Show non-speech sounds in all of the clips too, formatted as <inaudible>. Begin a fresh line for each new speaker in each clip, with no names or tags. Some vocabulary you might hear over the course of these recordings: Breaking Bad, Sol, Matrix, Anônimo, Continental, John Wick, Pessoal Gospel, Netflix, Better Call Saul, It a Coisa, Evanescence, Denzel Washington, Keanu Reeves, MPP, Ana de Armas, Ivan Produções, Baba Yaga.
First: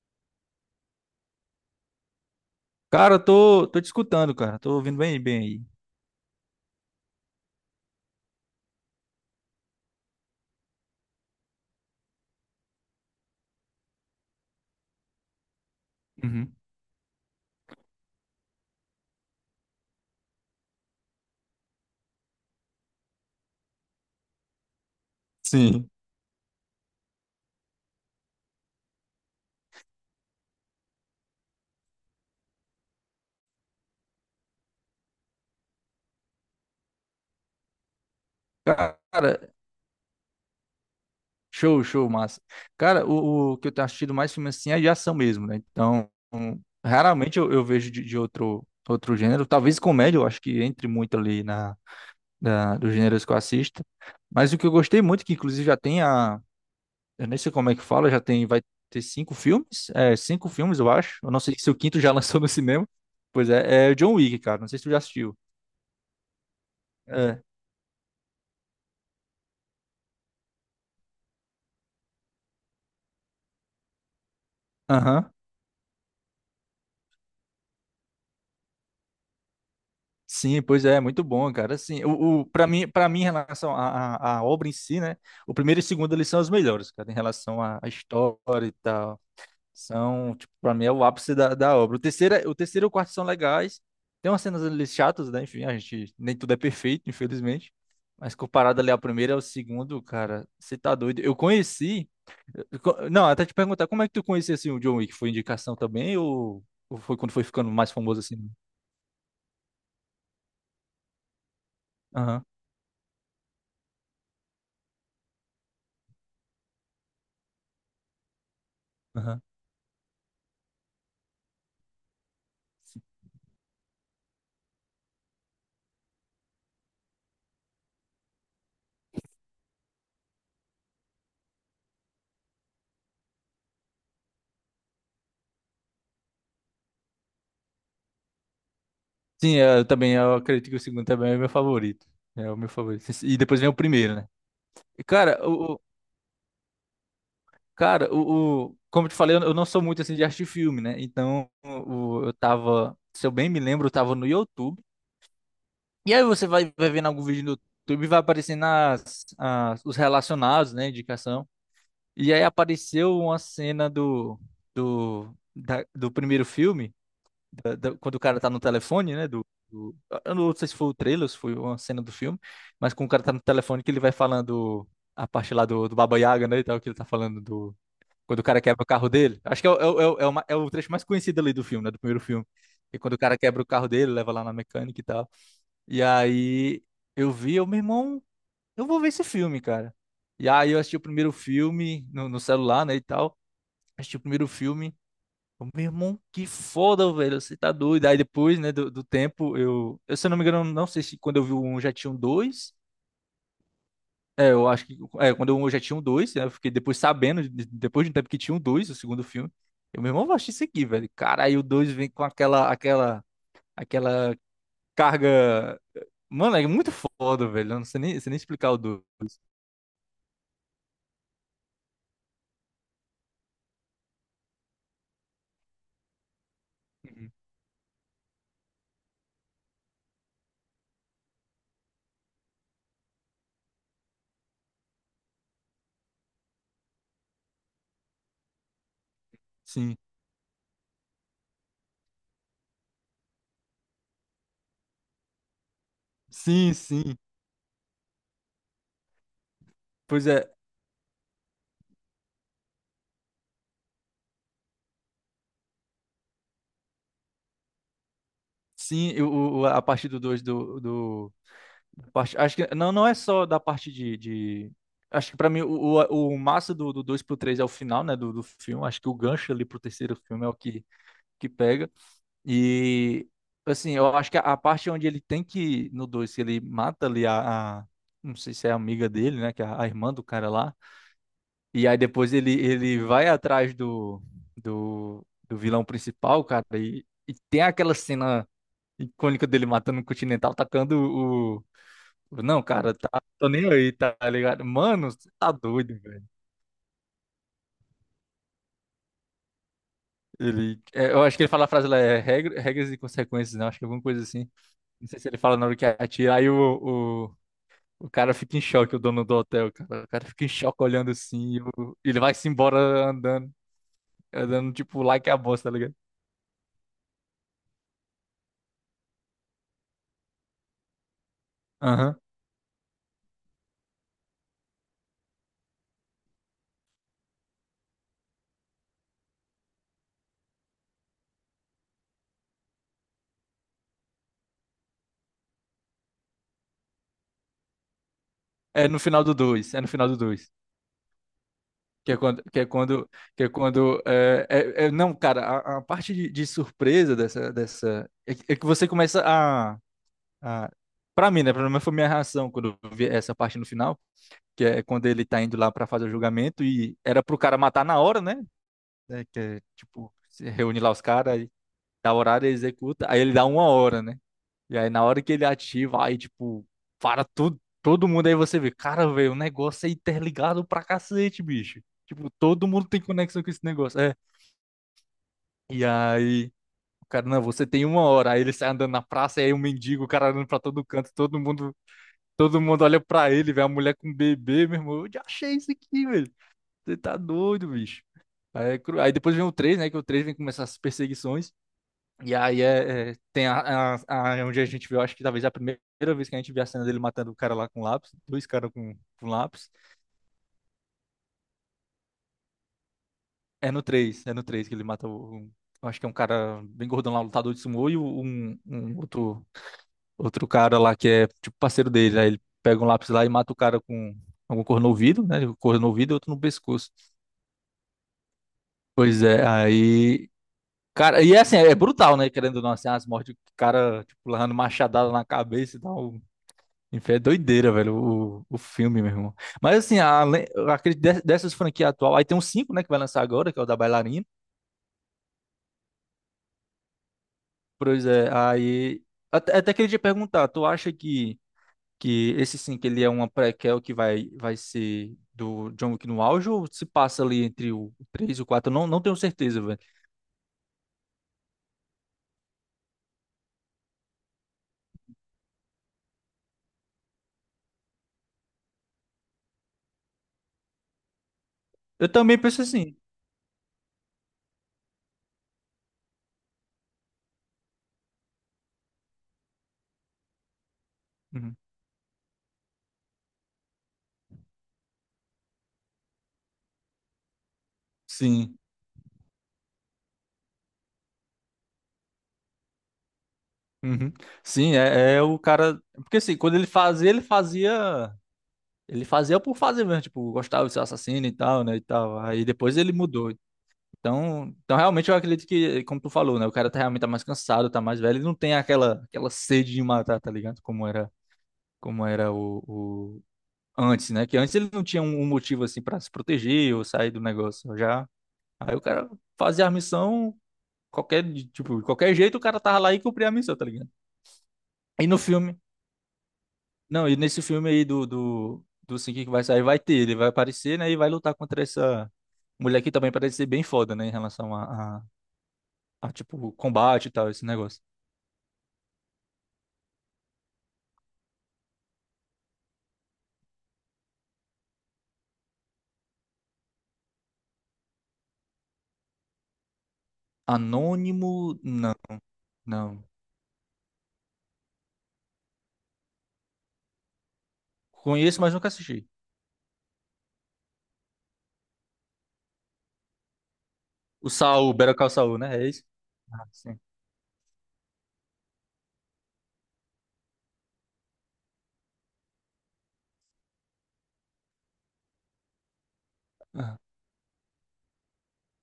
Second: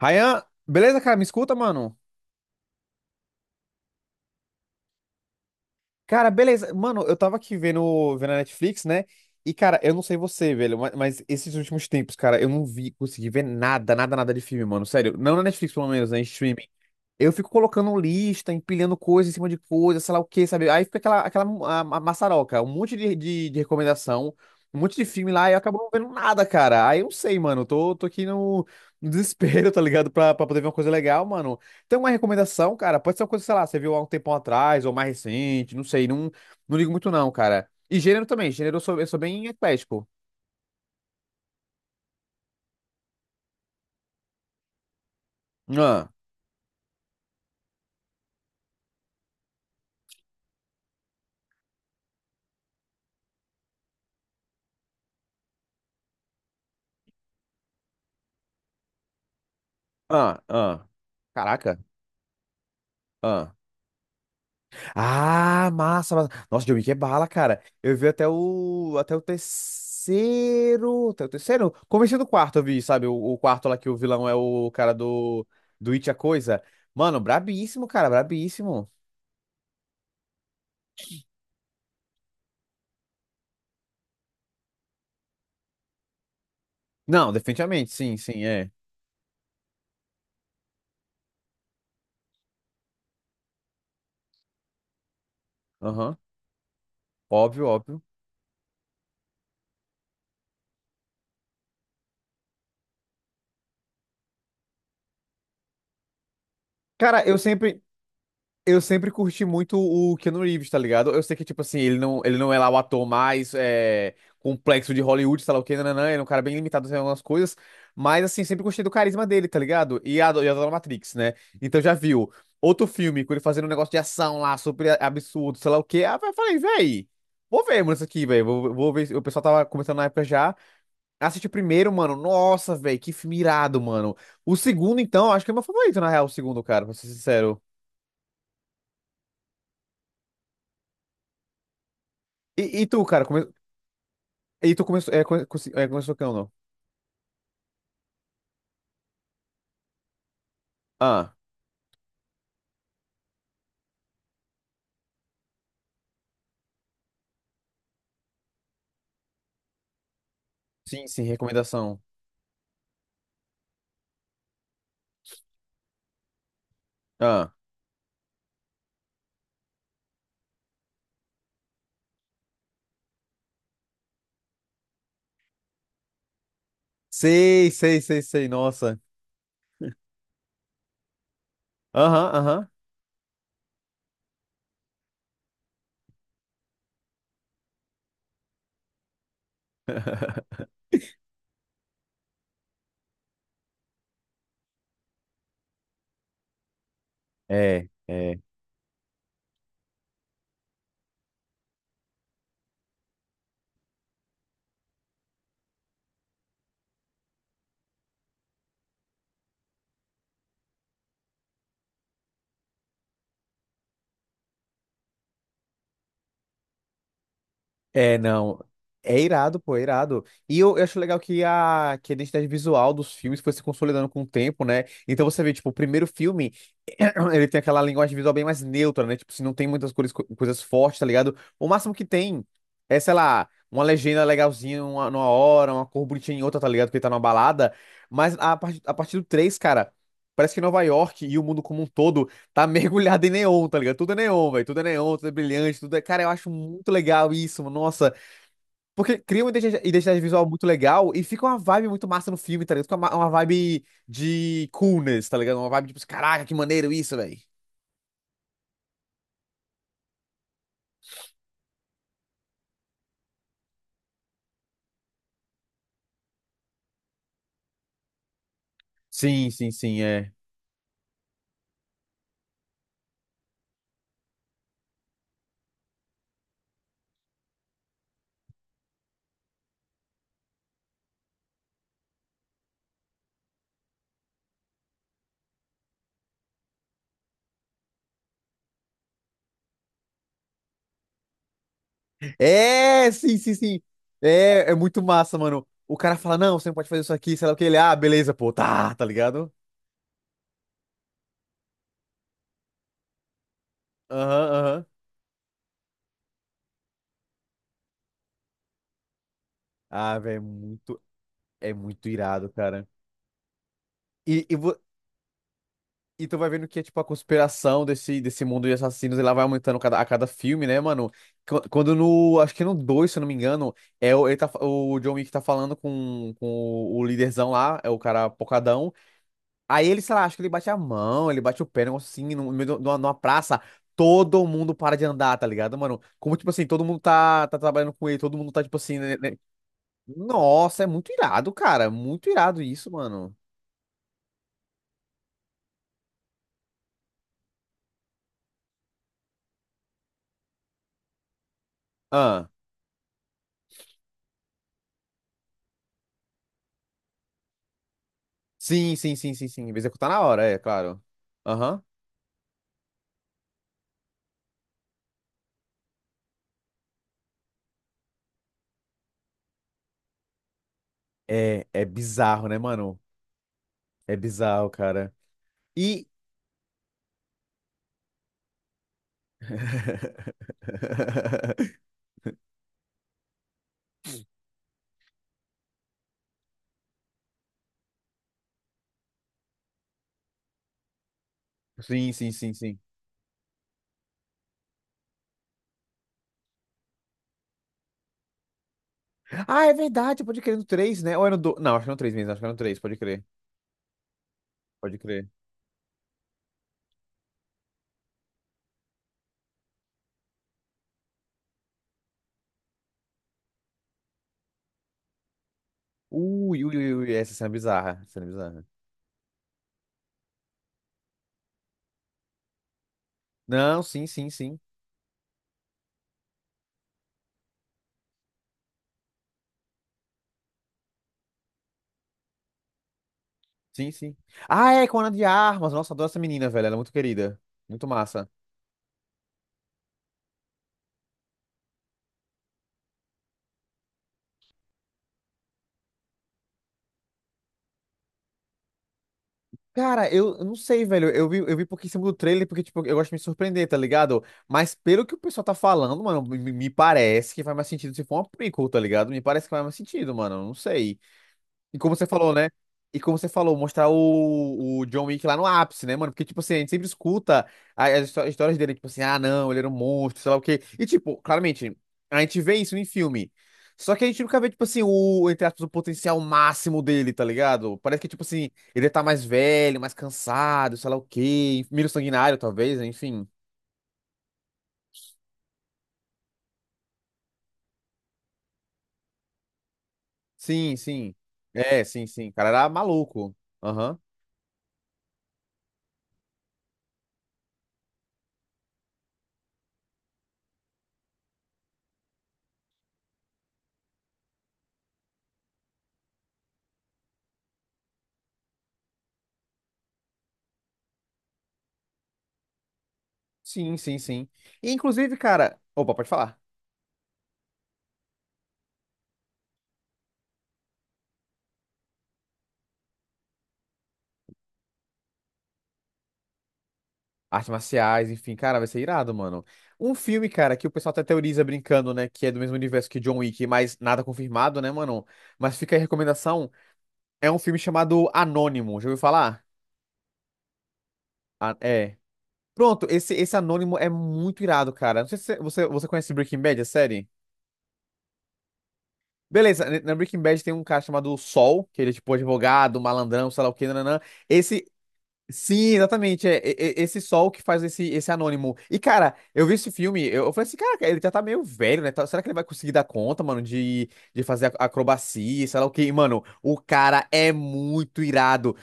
Ryan, beleza, cara? Me escuta, mano?
Cara, eu tô te escutando, cara. Tô ouvindo bem aí.
Cara, beleza. Mano, eu tava aqui vendo a Netflix, né? E, cara, eu não sei você, velho, mas esses últimos tempos, cara, eu não vi, consegui ver nada, nada, nada de filme, mano. Sério, não na Netflix, pelo menos, né? Em
Uhum.
streaming. Eu fico colocando lista, empilhando coisa em cima de coisa, sei lá o quê, sabe? Aí fica aquela, aquela a maçaroca, um monte de recomendação, um monte de filme lá, e eu acabo não
Sim.
vendo nada, cara. Aí eu não sei, mano. Tô aqui no desespero, <laughs> tá ligado? Pra poder ver uma coisa legal, mano. Tem uma recomendação, cara? Pode ser uma coisa, sei lá, você viu há um tempão atrás, ou mais recente, não sei. Não, não ligo muito, não, cara. E gênero também. Gênero
Cara,
eu sou bem eclético.
show, show, massa. Cara, o que eu tenho assistido mais filme assim é de ação mesmo, né?
Ah,
Então, raramente eu vejo de outro gênero. Talvez comédia, eu acho que entre muito ali na dos gêneros que eu assisto. Mas o que eu gostei muito, que inclusive já tem a. Eu nem sei como é que fala, já tem. Vai ter cinco filmes? É,
ah,
cinco filmes,
ah.
eu acho. Eu não sei se o
Caraca.
quinto já <laughs> lançou no cinema. Pois é, é o John Wick, cara. Não sei se tu já assistiu.
Ah, massa, massa. Nossa, John Wick é bala,
É.
cara. Eu vi até o terceiro, comecei do quarto, eu vi, sabe? O quarto lá que o vilão é o cara
Aham.
do It a Coisa. Mano, brabíssimo, cara, brabíssimo.
Sim, pois é, muito bom, cara. Assim, o para mim em relação à obra em si, né? O primeiro e o segundo eles são os melhores, cara, em
Não,
relação à
definitivamente, sim, sim,
história
é.
e tal. São, tipo, para mim é o ápice da obra. O terceiro, o terceiro e o quarto são legais. Tem umas cenas ali chatas, né? Enfim, a gente,
Aham,
nem tudo é perfeito,
óbvio,
infelizmente.
óbvio.
Mas comparado ali ao primeiro e ao segundo, cara, você tá doido. Eu conheci, não, até te perguntar, como é que tu conhecia assim o John Wick? Foi indicação também ou foi
Cara,
quando
eu
foi ficando
sempre,
mais famoso assim?
Eu sempre curti muito o Keanu Reeves, tá ligado? Eu sei que, tipo assim, ele
Aham.
não é lá o ator mais é, complexo de Hollywood, sei lá o quê, nananã, ele é um cara bem limitado em algumas coisas, mas, assim, sempre gostei do carisma dele, tá ligado? E a e adoro Matrix, né? Então já viu outro filme com ele fazendo um negócio de ação lá, super absurdo, sei lá o quê. Ah, eu falei, véi, vou ver, mano, isso aqui, véi, vou ver. O pessoal tava comentando na época já. Assisti o primeiro, mano, nossa, véi, que filme irado, mano. O segundo, então, acho que é meu favorito, na real, o segundo, cara, pra ser sincero.
Sim, é, eu também, eu acredito que o segundo também é o meu favorito. É o
E,
meu
e tu,
favorito.
cara,
E depois vem o primeiro, né?
E tu
E,
começou. É,
Cara, o, o-
começou que não?
cara, como eu te falei, eu não sou muito assim de assistir filme, né?
Ah,
Então, eu tava, se eu bem me lembro, eu tava no YouTube. E aí você vai, vai vendo algum vídeo no YouTube e vai aparecendo as, os relacionados, né?
sim, sim,
Indicação.
recomendação.
E aí apareceu uma cena do, do primeiro filme.
Ah,
Quando o cara tá no telefone, né? Do, eu não sei se foi o trailer, se foi uma cena do filme, mas quando o cara tá no telefone que ele vai falando a parte lá do, Baba Yaga, né? E tal, que ele tá falando
sei,
do.
sei, sei,
Quando o
sei,
cara quebra o
nossa.
carro dele. Acho que o é o ma- é o trecho mais conhecido ali do filme, né? Do primeiro
Aham,
filme.
aham.
E quando o cara quebra o carro dele, leva lá na mecânica e tal. E aí eu vi, eu, meu irmão, eu vou ver esse filme, cara. E aí eu assisti o primeiro filme no celular, né? E tal. Assisti o primeiro filme. Eu, meu irmão, que foda, velho. Você tá
É,
doido. Aí
é.
depois, né, do tempo, eu, eu. Se eu não me engano, não sei se quando eu vi o 1 já tinha um dois. É, eu acho que. É, quando eu já tinha um dois, né? Eu fiquei depois sabendo, depois de um tempo que tinha um 2 o segundo filme. Eu, meu irmão, vou assistir isso aqui, velho. Cara, aí o 2 vem com aquela, aquela carga. Mano, é muito foda, velho. Eu não sei
É,
nem, sei nem
não.
explicar o dois.
É irado, pô, é irado. Eu acho legal que que a identidade visual dos filmes foi se consolidando com o tempo, né? Então você vê, tipo, o primeiro filme,
Uhum.
<clears throat> ele tem aquela linguagem visual bem mais neutra, né? Tipo, se não tem muitas cores, coisas fortes, tá ligado? O máximo que tem é, sei lá, uma legenda legalzinha numa hora, uma cor bonitinha em outra, tá ligado? Porque tá numa balada. Mas a partir do 3, cara,
Sim.
parece que Nova York e o mundo como um todo tá <laughs> mergulhado em neon, tá ligado? Tudo é neon, velho. Tudo é neon, tudo é brilhante, tudo é. Cara, eu acho
Sim,
muito
sim.
legal isso, mano. Nossa. Porque cria uma identidade
Pois é.
visual muito legal e fica uma vibe muito massa no filme, tá ligado? Fica uma vibe de coolness, tá ligado? Uma vibe tipo, caraca, que maneiro isso, velho.
Sim, eu, a partir do 2 Acho que não, não é só da parte Acho que pra mim o massa do 2 pro 3 é o final, né, do filme. Acho que o
Sim,
gancho ali
sim,
pro
sim,
terceiro
é.
filme é o que, pega. E, assim, eu acho que a parte onde ele tem que... No 2 que ele mata ali a, Não sei se é a amiga dele, né, que é a, irmã do cara lá. E aí depois ele, ele vai atrás do, do vilão principal, cara. E tem aquela cena icônica dele matando o Continental, tacando não, cara,
É,
tá,
sim,
tô
sim,
nem
sim.
aí, tá ligado?
É, é muito
Mano, você
massa,
tá
mano. O
doido,
cara
velho.
fala, não, você não pode fazer isso aqui, sei lá o que. Ele, ah, beleza, pô, tá, tá ligado?
Ele, é, eu acho que ele fala a frase lá, é regras e consequências, não. Acho que é alguma coisa assim.
Aham, aham.
Não sei se ele fala na hora que atira, aí o cara fica em choque, o dono do hotel, cara. O
Ah,
cara
velho,
fica em choque olhando assim,
é muito
ele vai-se
irado,
embora
cara.
andando,
E, e vo-
tipo lá que é a bosta, tá ligado?
E tu vai vendo que é tipo a conspiração desse mundo de assassinos, ela vai aumentando cada, a cada filme, né, mano? Quando
Aham.
no. Acho que no dois, se eu não me engano, é o, ele tá, o John Wick tá falando com o líderzão lá, é o cara pocadão. Aí ele, sei lá, acho que ele bate a mão, ele bate o pé, um negócio assim, no meio de uma numa praça. Todo mundo para de andar, tá ligado, mano? Como, tipo assim, todo mundo tá, tá trabalhando com ele, todo mundo tá, tipo
É
assim,
no
né,
final
né?
do dois, é no final do dois.
Nossa, é muito irado, cara.
Que é
Muito
quando, que
irado
é
isso,
quando,
mano.
que é quando, não, cara, a parte de surpresa é que você começa a. Ah, para mim, né? Pelo menos foi minha reação quando eu vi essa parte no final, que é quando ele tá indo lá pra fazer o julgamento e era pro cara matar na hora, né?
Sim, sim,
É,
sim,
que
sim,
é,
sim. Executar
tipo,
na hora,
se
é,
reúne lá os
claro.
caras, aí
Aham.
dá horário, ele executa, aí ele dá uma hora, né? E aí na hora que ele ativa, aí tipo, para tudo, todo mundo, aí você vê, cara, velho, o negócio é interligado pra cacete,
É,
bicho.
é
Tipo,
bizarro, né,
todo mundo
mano?
tem conexão com esse negócio. É.
É bizarro, cara.
E
E.
aí, o cara, não, você tem uma hora. Aí ele sai andando na praça, e aí um mendigo, o cara andando pra todo canto, todo mundo.
<laughs>
Todo mundo olha pra ele, vê a mulher com bebê, meu irmão. Eu já achei isso aqui, velho. Você tá doido, bicho. Aí, aí depois vem o três, né? Que o 3 vem começar as perseguições.
Sim, sim,
E
sim,
aí
sim.
é, tem onde a gente viu, acho que talvez a primeira vez que a gente viu a cena dele matando o cara lá com lápis. Dois caras com,
Ah,
lápis.
é verdade, pode crer no três, né? Ou era no dois. Não, acho que era no 3 mesmo, acho que era no 3, pode crer.
É no três, é no 3 que ele
Pode
mata
crer.
Acho que é um cara bem gordão lá, lutador de sumô, um outro cara lá que é tipo parceiro dele. Aí ele pega um lápis lá e mata o cara com algum cor no ouvido, né? Cor no ouvido e outro no
Ui, ui,
pescoço.
ui, ui, essa cena é bizarra. Essa cena é bizarra.
Pois é, aí. Cara, e é assim, é brutal, né? Querendo ou não, assim, as mortes, o
Não,
cara,
sim, sim,
tipo, levando
sim.
machadada na cabeça e tal. Enfim, é doideira, velho, o filme, meu irmão. Mas assim, além, eu acredito dessas franquias atual, aí tem um cinco, né, que vai lançar agora, que é o da
Sim, sim.
bailarina.
Ah, é, com a Ana de Armas. Nossa, adoro essa menina, velho. Ela é muito querida. Muito
Pois
massa.
é, aí. Até, até queria te perguntar, tu acha que, esse 5 ele é uma prequel que vai, vai ser do John Wick no auge ou se passa ali entre o 3 e o 4? Eu não, não tenho certeza, velho.
Cara, eu não sei, velho. Eu vi porque em cima do trailer, porque, tipo, eu gosto de me surpreender, tá ligado? Mas pelo que o pessoal tá falando, mano, me parece que faz mais sentido se for uma prequel, tá ligado? Me parece que faz mais sentido, mano. Eu Não sei. E como você
Eu
falou,
também
né?
penso assim.
E como você falou, mostrar o John Wick lá no ápice, né, mano? Porque, tipo assim, a gente sempre escuta histórias dele, tipo assim, ah, não, ele era um monstro, sei lá o quê. E, tipo,
Uhum.
claramente, a gente vê isso em filme. Só que a gente nunca vê, tipo assim, o, entre aspas, o potencial máximo dele, tá ligado? Parece que, tipo assim,
Sim.
ele tá mais velho, mais cansado, sei lá o quê, menos sanguinário, talvez, né, enfim.
Uhum. Sim, é, é o cara. Porque assim, quando ele fazia, ele fazia. Ele fazia por fazer mesmo, tipo, gostava de
Sim,
ser
sim.
assassino e tal, né? E
É, sim,
tal.
sim. O
Aí
cara era
depois ele mudou.
maluco. Aham.
Então, então realmente eu acredito que, como tu falou, né? O cara tá realmente tá mais cansado, tá mais velho, ele não tem aquela, sede de matar, tá ligado? Como era antes, né? Que antes ele não tinha um, motivo assim pra se proteger ou sair do negócio. Já. Aí o cara fazia a missão, qualquer, tipo, de qualquer jeito o cara tava lá e cumpria a missão, tá
Sim,
ligado?
sim, sim. E,
E
inclusive,
no filme.
cara. Opa, pode falar.
Não, e nesse filme aí do, do Sing que vai sair, vai ter, ele vai aparecer, né? E vai lutar contra essa mulher que também parece ser bem foda, né? Em relação a, tipo, combate e tal, esse
Artes
negócio.
marciais, enfim, cara, vai ser irado, mano. Um filme, cara, que o pessoal até teoriza brincando, né, que é do mesmo universo que John Wick, mas nada confirmado, né, mano? Mas fica aí a recomendação, é um filme chamado Anônimo, já ouviu falar? Ah,
Anônimo, não,
é. Pronto,
não.
esse Anônimo é muito irado, cara. Não sei se você conhece Breaking Bad, a série?
Conheço, mas nunca assisti.
Beleza, na Breaking Bad tem um cara chamado Sol, que ele é tipo advogado, malandrão, sei lá o que, nananã.
O
Esse,
Saul, Better Call Saul, né? É
sim,
isso?
exatamente. É,
Ah, sim.
é esse sol que faz esse anônimo. E, cara, eu vi esse filme, eu falei assim, cara, ele já tá meio velho, né? Será que ele vai conseguir dar conta, mano, de fazer acrobacia, sei lá o quê? E, mano, o
Ah,
cara é muito irado.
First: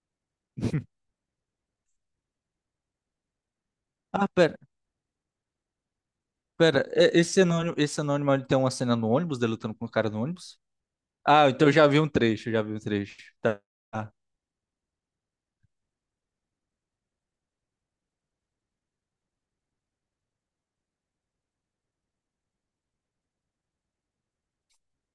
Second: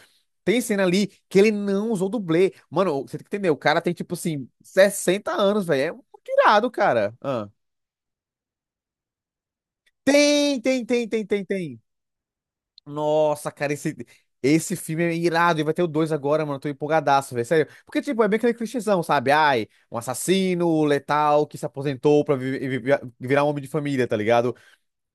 Tem cena ali que ele não usou dublê. Mano, você tem que entender, o cara tem, tipo
Ah,
assim,
pera,
60 anos, velho. É muito irado,
pera.
cara.
Esse
Ah.
anônimo, esse anônimo ele tem uma cena no ônibus, dele lutando com o cara no ônibus?
Tem, tem, tem, tem, tem,
Ah, então eu
tem.
já vi um trecho, já vi um trecho.
Nossa,
Tá.
cara, esse filme é irado. E vai ter o 2 agora, mano. Eu Tô empolgadaço, velho. Sério. Porque, tipo, é bem aquele clichêzão, sabe? Ai, um assassino letal que se aposentou pra virar um homem de família, tá ligado?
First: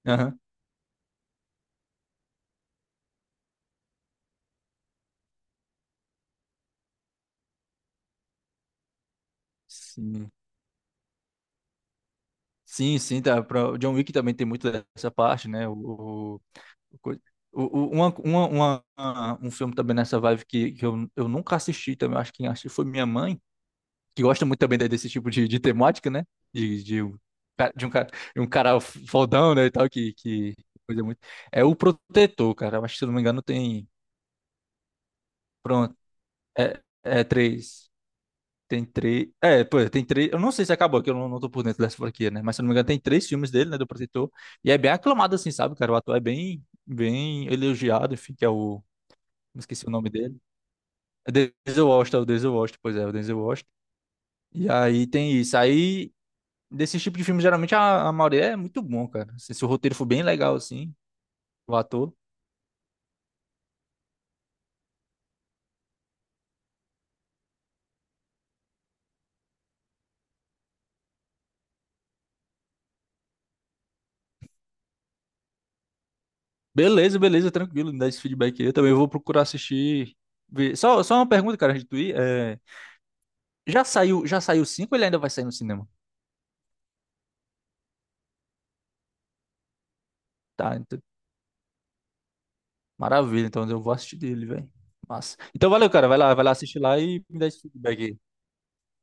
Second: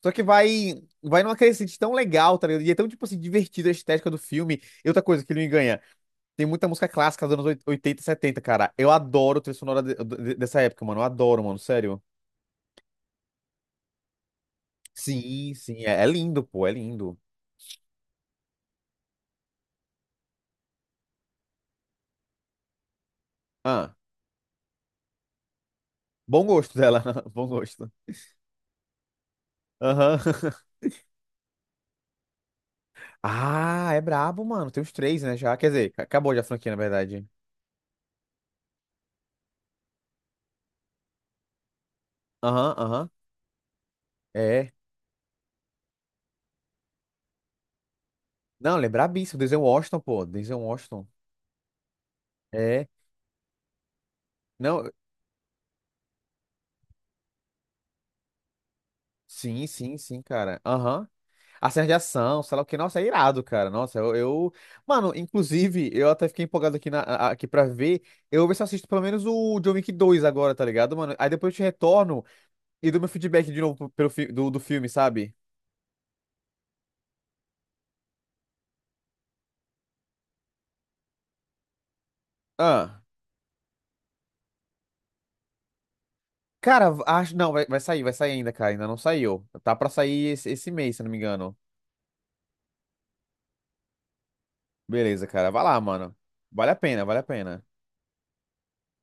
Só que
Aham.
vai numa crescente tão legal, tá ligado? E é tão, tipo assim, divertida a estética do filme. E outra coisa que ele me ganha. Tem muita música clássica dos anos 80 e 70, cara. Eu adoro a trilha sonora
Sim.
dessa época, mano. Eu adoro, mano. Sério.
Sim, sim, tá, pra, o John Wick também tem muito dessa parte,
Sim,
né?
sim. É, é lindo, pô. É
O,
lindo.
coi- o- um filme também nessa vibe que, eu, nunca assisti também, eu acho que quem assistiu foi minha mãe,
Ah,
que gosta muito também desse tipo de temática, né?
bom gosto
De,
dela.
de, um
<laughs> Bom
cara- de
gosto.
um cara, de um cara fodão, né, e tal, que,
Aham.
coisa muito. É o Protetor, cara, eu acho que se eu não me engano tem.
Ah, é brabo, mano. Tem os três, né? Já. Quer dizer,
Pronto,
acabou já a franquia, na
é, é
verdade.
três. Tem três. É, pô, tem três. Eu não sei se acabou, que eu não tô por dentro dessa franquia, né? Mas se eu não me
Aham,
engano, tem
aham.
três filmes dele, né? Do Protetor. E
É.
é bem aclamado, assim, sabe, cara? O ator é bem, bem elogiado, enfim, que é
Não,
o.
ele é brabíssimo. Denzel
Não esqueci o
Washington,
nome
pô.
dele.
Denzel Washington.
É Denzel Washington, é o Denzel Washington,
É.
pois é, o Denzel Washington. E
Não,
aí tem isso. Aí, desse tipo de filme, geralmente a maioria é muito bom, cara. Se
sim,
o roteiro
sim,
for bem
sim,
legal,
cara.
assim,
Aham. A
o
cena de
ator.
ação, sei lá o que. Nossa, é irado, cara. Mano, inclusive, eu até fiquei empolgado aqui, aqui pra ver. Eu vou ver se eu assisto pelo menos o John Wick 2 agora, tá ligado, mano? Aí depois eu te retorno e dou meu feedback de novo do filme, sabe?
Beleza, beleza, tranquilo, me dá esse feedback aí. Eu também vou procurar assistir. Ver. Só uma pergunta, cara, antes de tu ir. É,
Ah.
já saiu, já saiu cinco ou ele ainda vai sair no cinema?
Cara, acho. Não, vai sair ainda, cara. Ainda não saiu. Tá pra sair esse, esse
Tá,
mês, se eu não me engano.
maravilha. Então eu vou assistir dele, velho.
Beleza,
Massa.
cara. Vai
Então
lá,
valeu, cara.
mano.
Vai lá
Vale a
assistir lá
pena, vale a
e me dá esse
pena.
feedback aí.